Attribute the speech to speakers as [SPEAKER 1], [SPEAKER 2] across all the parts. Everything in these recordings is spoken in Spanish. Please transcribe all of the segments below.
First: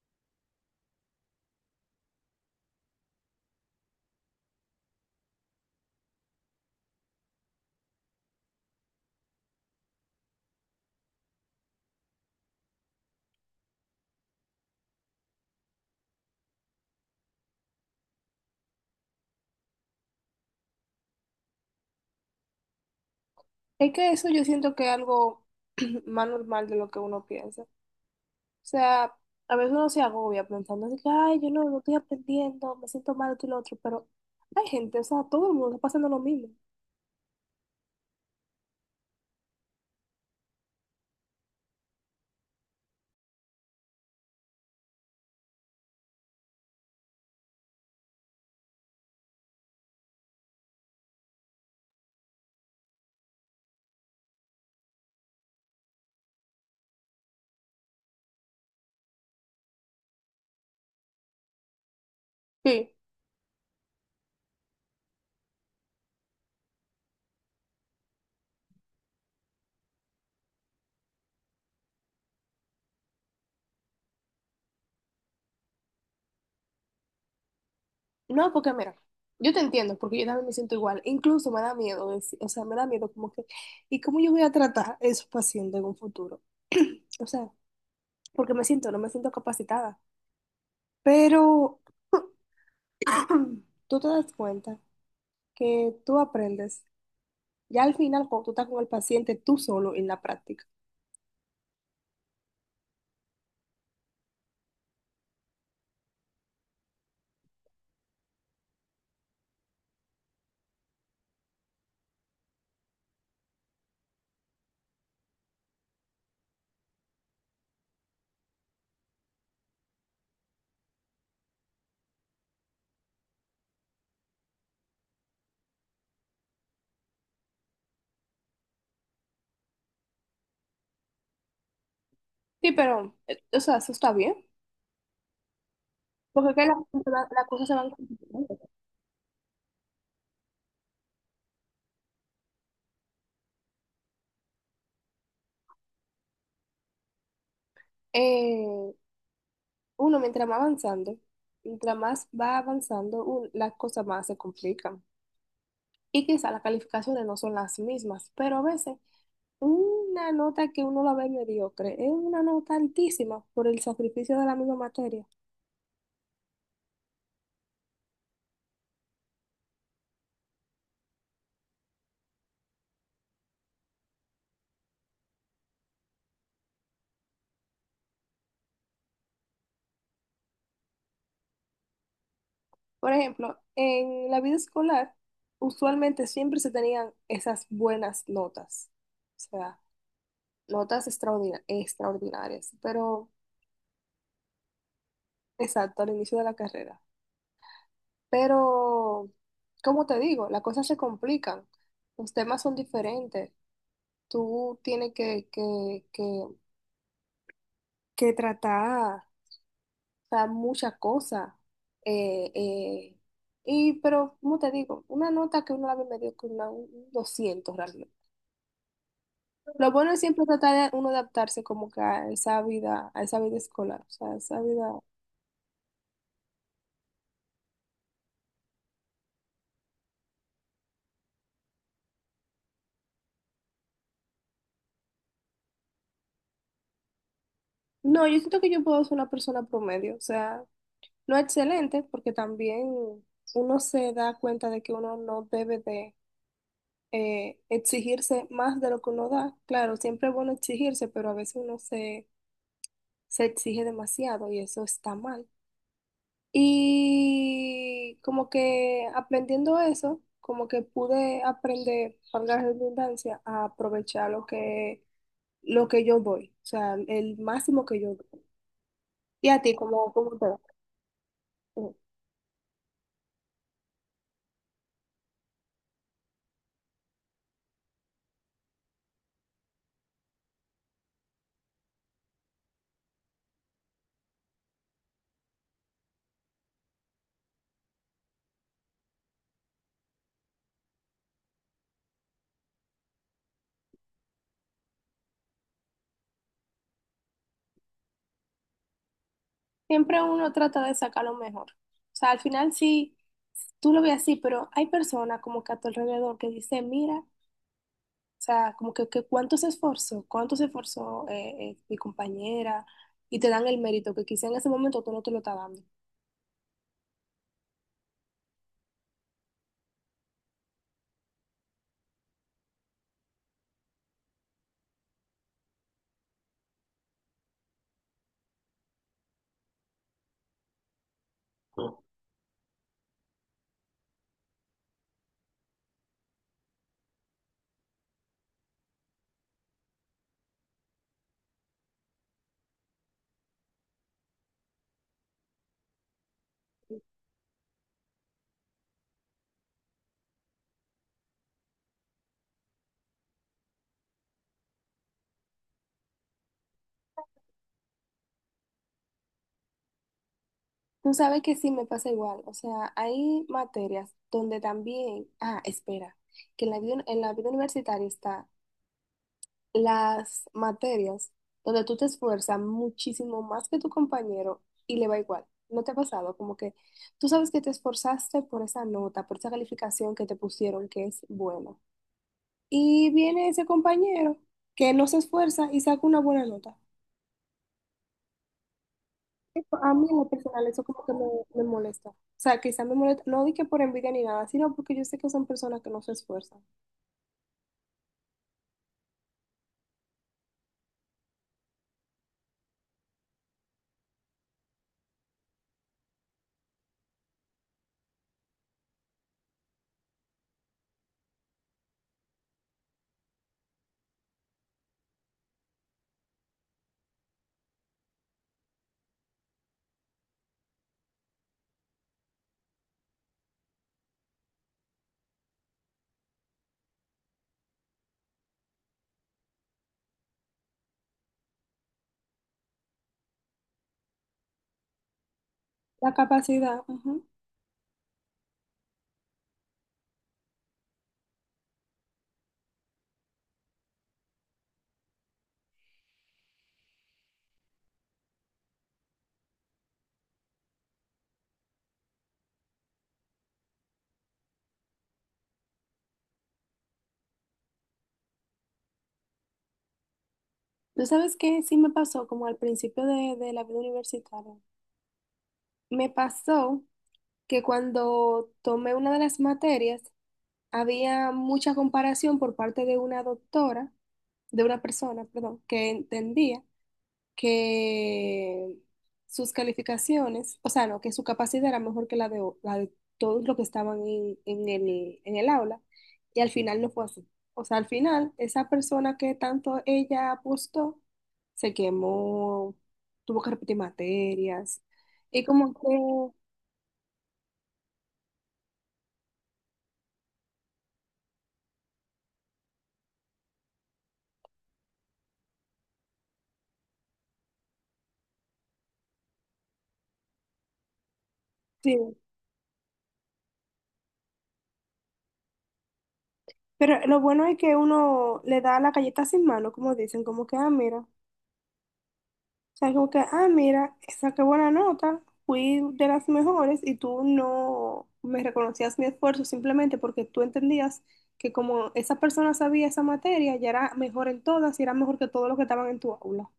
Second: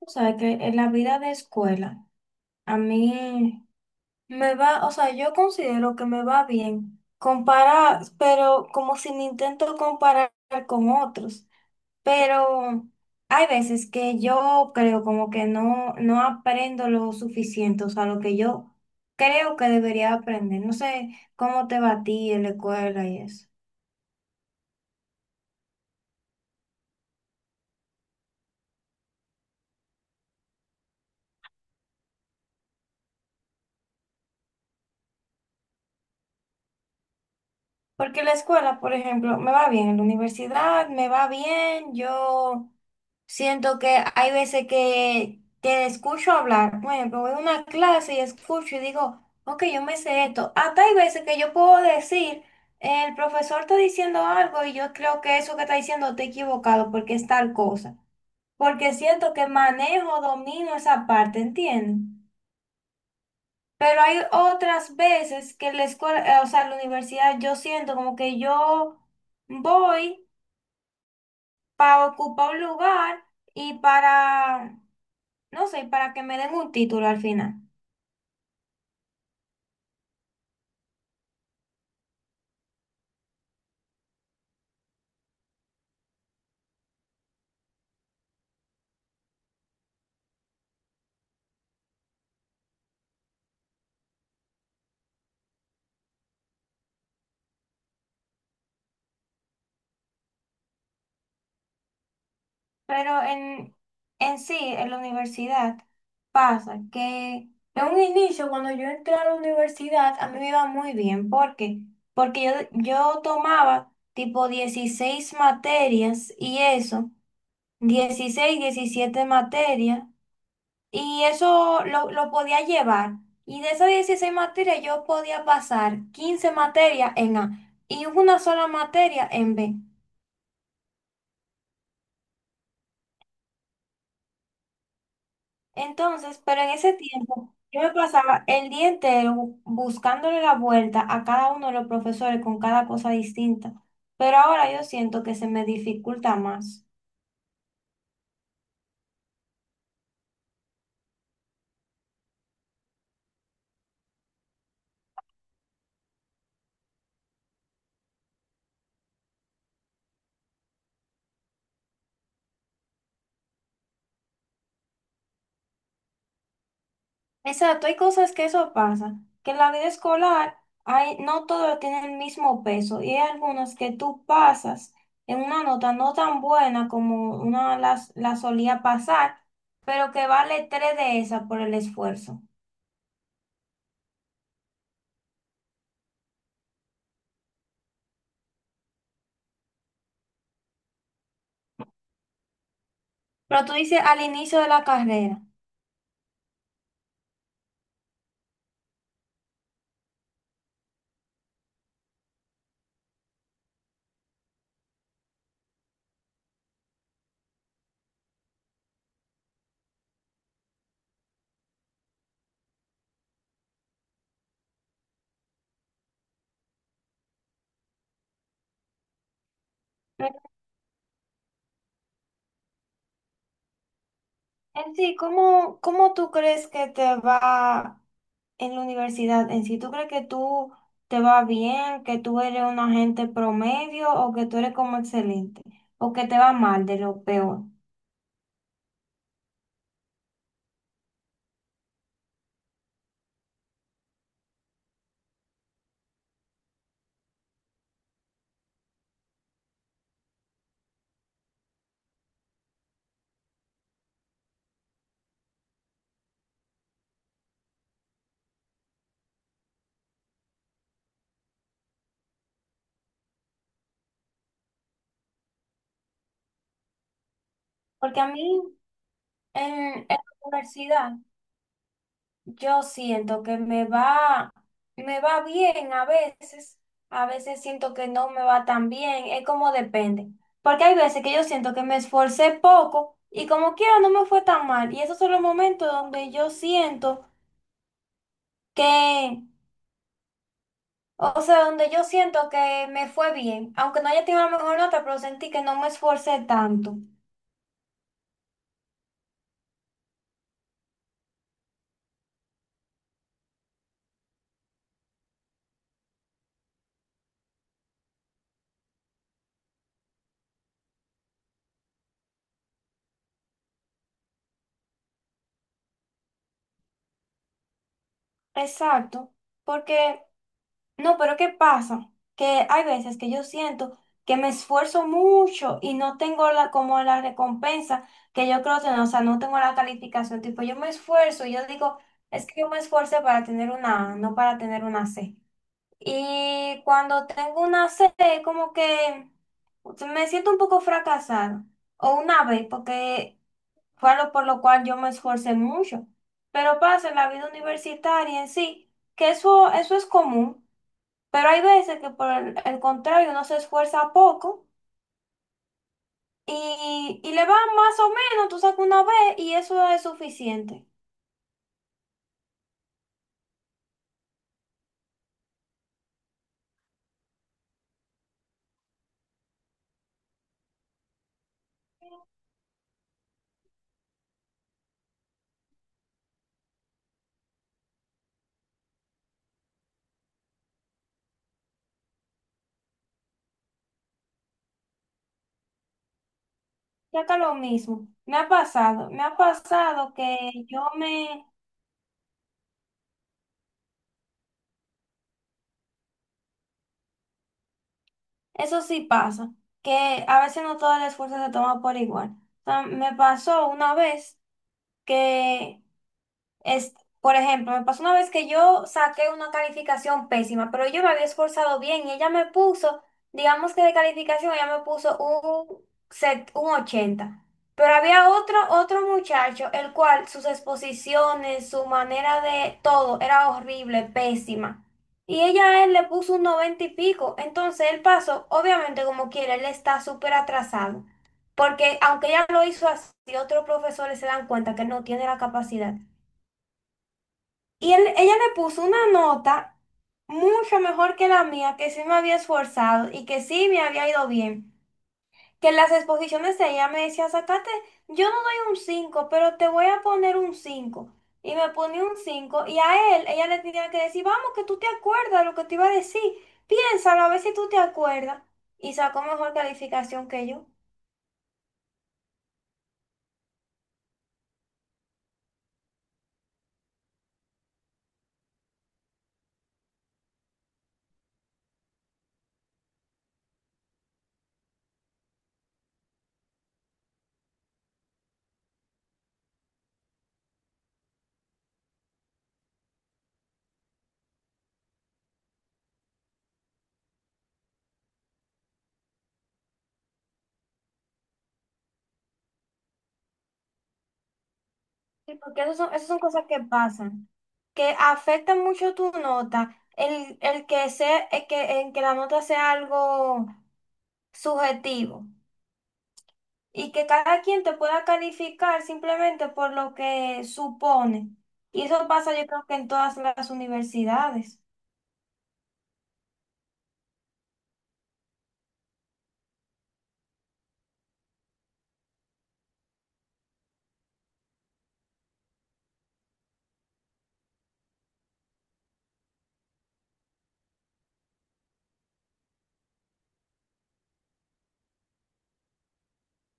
[SPEAKER 1] O sea, que en la vida de escuela, a mí me va, o sea, yo considero que me va bien comparar, pero como si me intento comparar con otros. Pero hay veces que yo creo como que no, no aprendo lo suficiente, o sea, lo que yo creo que debería aprender. No sé cómo te va a ti en la escuela y eso.
[SPEAKER 2] Es que eso yo siento que es algo más normal de lo que uno piensa. O sea, a veces uno se agobia pensando así que, ay, yo no, no estoy aprendiendo, me siento mal esto y lo otro, pero hay gente, o sea, todo el mundo está pasando lo mismo.
[SPEAKER 1] Porque la escuela, por ejemplo, me va bien, en la universidad me va bien, yo siento que hay veces que escucho hablar, por ejemplo, voy a una clase y escucho y digo, ok, yo me sé esto. Hasta hay veces que yo puedo decir, el profesor está diciendo algo y yo creo que eso que está diciendo está equivocado porque es tal cosa, porque siento que manejo, domino esa parte, ¿entiendes?
[SPEAKER 2] Sí.
[SPEAKER 1] Pero hay otras veces que la escuela, o sea, la universidad, yo siento como que yo voy para ocupar un lugar y para, no sé, para que me den un título al final.
[SPEAKER 2] No, porque mira, yo te entiendo, porque yo también me siento igual. Incluso me da miedo decir, o sea, me da miedo como que, ¿y cómo yo voy a tratar a esos pacientes en un futuro? O sea, porque me siento, no me siento capacitada. Pero tú te das cuenta que tú aprendes ya al final, cuando tú estás con el paciente tú solo en la práctica.
[SPEAKER 1] Pero en sí, en la universidad pasa que en un inicio, cuando yo entré a la universidad, a mí me iba muy bien. ¿Por qué? Porque yo tomaba tipo 16 materias y eso, 16 17 materias. Y eso lo podía llevar. Y de esas 16 materias yo podía pasar 15 materias en A y una sola materia en B.
[SPEAKER 2] Sí, pero, o sea, eso está bien.
[SPEAKER 1] Entonces,
[SPEAKER 2] Porque es
[SPEAKER 1] pero
[SPEAKER 2] que
[SPEAKER 1] en
[SPEAKER 2] las
[SPEAKER 1] ese
[SPEAKER 2] la, las
[SPEAKER 1] tiempo
[SPEAKER 2] cosas se
[SPEAKER 1] yo
[SPEAKER 2] van
[SPEAKER 1] me pasaba
[SPEAKER 2] complicando.
[SPEAKER 1] el día entero buscándole la vuelta a cada uno de los profesores con cada cosa distinta. Pero ahora yo siento que se me dificulta más.
[SPEAKER 2] Eh, uno, mientras más avanzando, mientras más va avanzando, las cosas más se complican. Y quizá las calificaciones no son las mismas, pero a veces una nota que uno la ve mediocre es una nota altísima por el sacrificio de la misma materia.
[SPEAKER 1] Exacto, hay cosas que eso pasa, que en la vida escolar no todos tienen el mismo peso y hay algunos que tú pasas en una nota no tan buena como una solía pasar, pero que vale tres de esa por el esfuerzo.
[SPEAKER 2] Por ejemplo, en la vida escolar, usualmente siempre se tenían esas buenas notas, o sea, notas extraordinarias, pero
[SPEAKER 1] Pero tú dices al inicio de la carrera.
[SPEAKER 2] exacto, al inicio de la carrera. Pero, como te digo, las cosas se complican, los temas son diferentes, tú tienes que tratar, o sea, muchas cosas. eh, eh, pero, como te digo, una nota que uno la ve medio que una, un 200 realmente. Lo bueno es siempre tratar de uno adaptarse como que a esa vida escolar, o sea, a esa
[SPEAKER 1] En
[SPEAKER 2] vida.
[SPEAKER 1] sí, ¿Cómo tú crees que te va? En la universidad en sí, ¿tú crees que tú te va bien, que tú eres una gente promedio o que tú eres como excelente o que te va mal de lo peor?
[SPEAKER 2] No, yo siento que yo puedo ser una persona promedio, o sea, no excelente, porque también uno se da cuenta de que uno no debe de exigirse más de lo que uno da. Claro, siempre es bueno exigirse, pero a veces se exige demasiado y eso está mal. Y como que aprendiendo eso, como que pude aprender, valga la redundancia, a aprovechar lo que yo doy, o sea, el máximo que yo
[SPEAKER 1] Porque a
[SPEAKER 2] doy.
[SPEAKER 1] mí
[SPEAKER 2] Y a
[SPEAKER 1] en,
[SPEAKER 2] ti,
[SPEAKER 1] en
[SPEAKER 2] cómo
[SPEAKER 1] la
[SPEAKER 2] cómo te va?
[SPEAKER 1] universidad
[SPEAKER 2] Mm.
[SPEAKER 1] yo siento que me va bien a veces siento que no me va tan bien, es como depende. Porque hay veces que yo siento que me esforcé poco y como quiera no me fue tan mal. Y esos son los momentos donde yo siento que O sea, donde yo siento que me fue bien, aunque no haya tenido la mejor nota, pero sentí que no me esforcé tanto.
[SPEAKER 2] Siempre uno trata de sacar lo mejor. O sea, al final sí, tú lo ves así, pero hay personas como que a tu alrededor que dicen, mira, o sea, como que, cuánto se esforzó mi compañera, y te dan el mérito que quizá en ese momento tú no te lo estás dando.
[SPEAKER 1] Exacto, porque no, pero ¿qué pasa? Que hay veces que yo siento que me esfuerzo mucho y no tengo como la recompensa que yo creo tener, o sea, no tengo la calificación, tipo, yo me esfuerzo y yo digo, es que yo me esforcé para tener una A, no para tener una C. Y cuando tengo una sed, como que me siento un poco fracasada. O una vez, porque fue algo por lo cual yo me esforcé mucho. Pero pasa en la vida universitaria en sí, que eso es común. Pero hay veces que por el contrario uno se esfuerza poco y le va más o menos, tú sacas una vez y eso es suficiente.
[SPEAKER 2] Tú sabes que sí me pasa igual. O sea, hay materias donde también, ah, espera, que en la vida universitaria está las materias donde tú te esfuerzas muchísimo más que tu compañero y le va igual. ¿No te ha pasado? Como que tú sabes que te esforzaste por esa nota, por esa calificación que te pusieron que es buena. Y viene ese compañero que no se esfuerza y saca una buena nota.
[SPEAKER 1] Ya que lo mismo. Me ha
[SPEAKER 2] Eso, a mí
[SPEAKER 1] pasado
[SPEAKER 2] en lo
[SPEAKER 1] que
[SPEAKER 2] personal
[SPEAKER 1] yo
[SPEAKER 2] eso
[SPEAKER 1] me
[SPEAKER 2] me molesta. O sea, quizá me molesta, no di que por envidia ni nada, sino porque yo sé que son personas que no se esfuerzan.
[SPEAKER 1] Eso sí pasa, que a veces no todo el esfuerzo se toma por igual. O sea, me pasó una vez que es, por ejemplo, me pasó una vez que yo saqué una calificación pésima, pero yo me había esforzado bien y ella me puso, digamos que de calificación, ella me puso set, un 80. Pero había otro muchacho, el cual sus exposiciones, su manera de todo era horrible, pésima. Y ella a él le puso un 90 y pico. Entonces él pasó, obviamente como quiera él está súper atrasado. Porque aunque ella lo hizo así, otros profesores se dan cuenta que no tiene la capacidad.
[SPEAKER 2] La capacidad, ujú.
[SPEAKER 1] Y ella le puso una nota mucho mejor que la mía, que sí me había esforzado y que sí me había ido bien. Que en las exposiciones de ella me decía, sacate, yo no doy un 5, pero te voy a poner un cinco. Y me ponía un 5 y a él, ella le tenía que decir, vamos, que tú te acuerdas lo que te iba a decir, piénsalo a ver si tú te acuerdas. Y sacó mejor calificación que yo.
[SPEAKER 2] ¿Tú sabes qué sí me pasó como al principio de la vida universitaria? Me pasó que cuando tomé una de las materias, había mucha comparación por parte de una doctora, de una persona, perdón, que entendía que sus calificaciones, o sea, no, que su capacidad era mejor que la de, la de todos los que estaban en el aula, y al final no fue así. O sea, al final, esa persona que tanto ella apostó, se quemó, tuvo que repetir materias,
[SPEAKER 1] Sí,
[SPEAKER 2] y
[SPEAKER 1] porque
[SPEAKER 2] como
[SPEAKER 1] esas son
[SPEAKER 2] que...
[SPEAKER 1] cosas que pasan, que afectan mucho tu nota, el que sea, el que, en que la nota sea algo subjetivo y que cada quien te pueda calificar simplemente por lo que supone. Y
[SPEAKER 2] Sí,
[SPEAKER 1] eso pasa yo creo que en todas las universidades.
[SPEAKER 2] pero lo bueno es que uno le da la galleta sin mano, como dicen, como que, ah, mira, o sea, como que, ah, mira, saqué buena nota, fui de las mejores y tú no me reconocías mi esfuerzo simplemente porque tú entendías que como esa persona sabía esa materia, ya era mejor en todas y era mejor que todos los que estaban en tu aula.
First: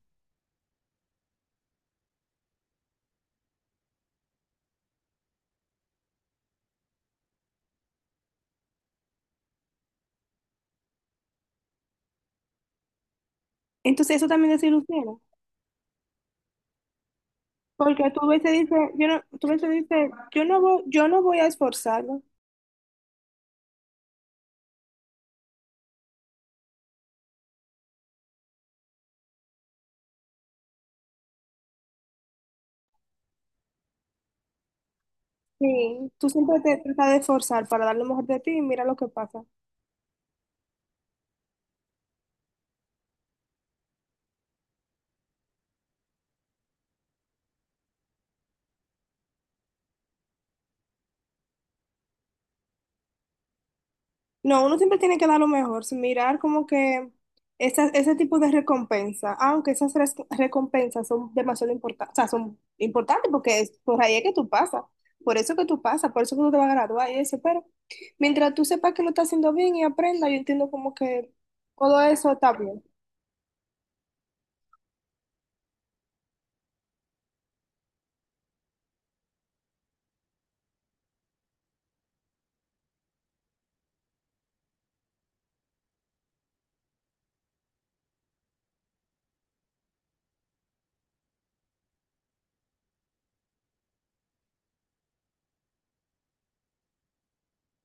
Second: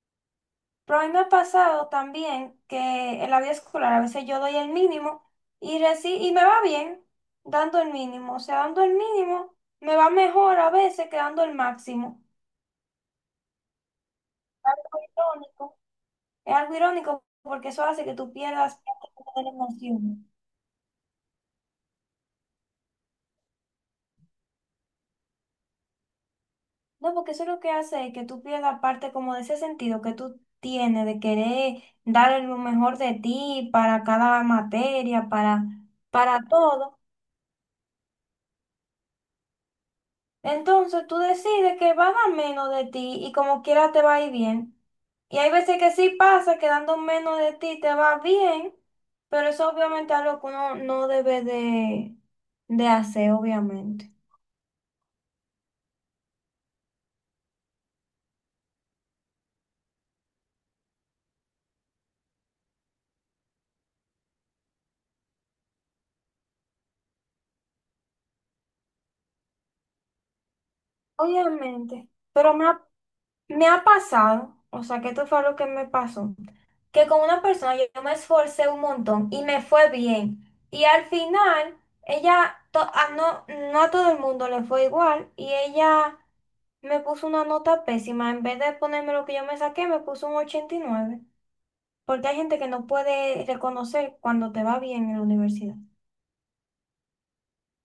[SPEAKER 1] Pero a mí me ha pasado también que en la vida escolar a veces yo doy el mínimo y me va bien dando el mínimo, o sea, dando el mínimo me va mejor a veces que dando el máximo.
[SPEAKER 2] Entonces eso también
[SPEAKER 1] algo
[SPEAKER 2] desilusiona,
[SPEAKER 1] irónico, es algo irónico porque eso hace
[SPEAKER 2] porque
[SPEAKER 1] que
[SPEAKER 2] tú
[SPEAKER 1] tú
[SPEAKER 2] ves y
[SPEAKER 1] pierdas
[SPEAKER 2] dices, yo
[SPEAKER 1] parte
[SPEAKER 2] no,
[SPEAKER 1] como de
[SPEAKER 2] tú
[SPEAKER 1] la
[SPEAKER 2] ves y dices,
[SPEAKER 1] emoción.
[SPEAKER 2] yo no voy a esforzarme.
[SPEAKER 1] No, porque eso lo que hace es que tú pierdas parte como de ese sentido que tú tienes de querer dar lo mejor de ti para cada materia,
[SPEAKER 2] Sí, tú
[SPEAKER 1] para
[SPEAKER 2] siempre te
[SPEAKER 1] todo.
[SPEAKER 2] tratas de esforzar para dar lo mejor de ti y mira lo que pasa.
[SPEAKER 1] Entonces tú decides que vas a dar menos de ti y como quiera te va a ir bien. Y hay veces que sí pasa que dando menos de ti te va bien, pero eso obviamente es algo que uno no debe de hacer, obviamente.
[SPEAKER 2] No, uno siempre tiene que dar lo mejor, sin mirar como que ese tipo de recompensa, aunque esas recompensas son demasiado importantes, o sea, son importantes porque es por ahí es que tú pasas, por eso que tú pasas, por eso que tú te vas a graduar y eso, pero mientras tú sepas que lo estás haciendo bien y aprendas, yo entiendo como que todo
[SPEAKER 1] Obviamente,
[SPEAKER 2] eso está
[SPEAKER 1] pero
[SPEAKER 2] bien.
[SPEAKER 1] me ha pasado, o sea, que esto fue lo que me pasó, que con una persona yo me esforcé un montón y me fue bien. Y al final, ella, to- a no, no a todo el mundo le fue igual y ella me puso una nota pésima. En vez de ponerme lo que yo me saqué, me puso un 89. Porque hay gente que no puede reconocer cuando te va bien en la universidad.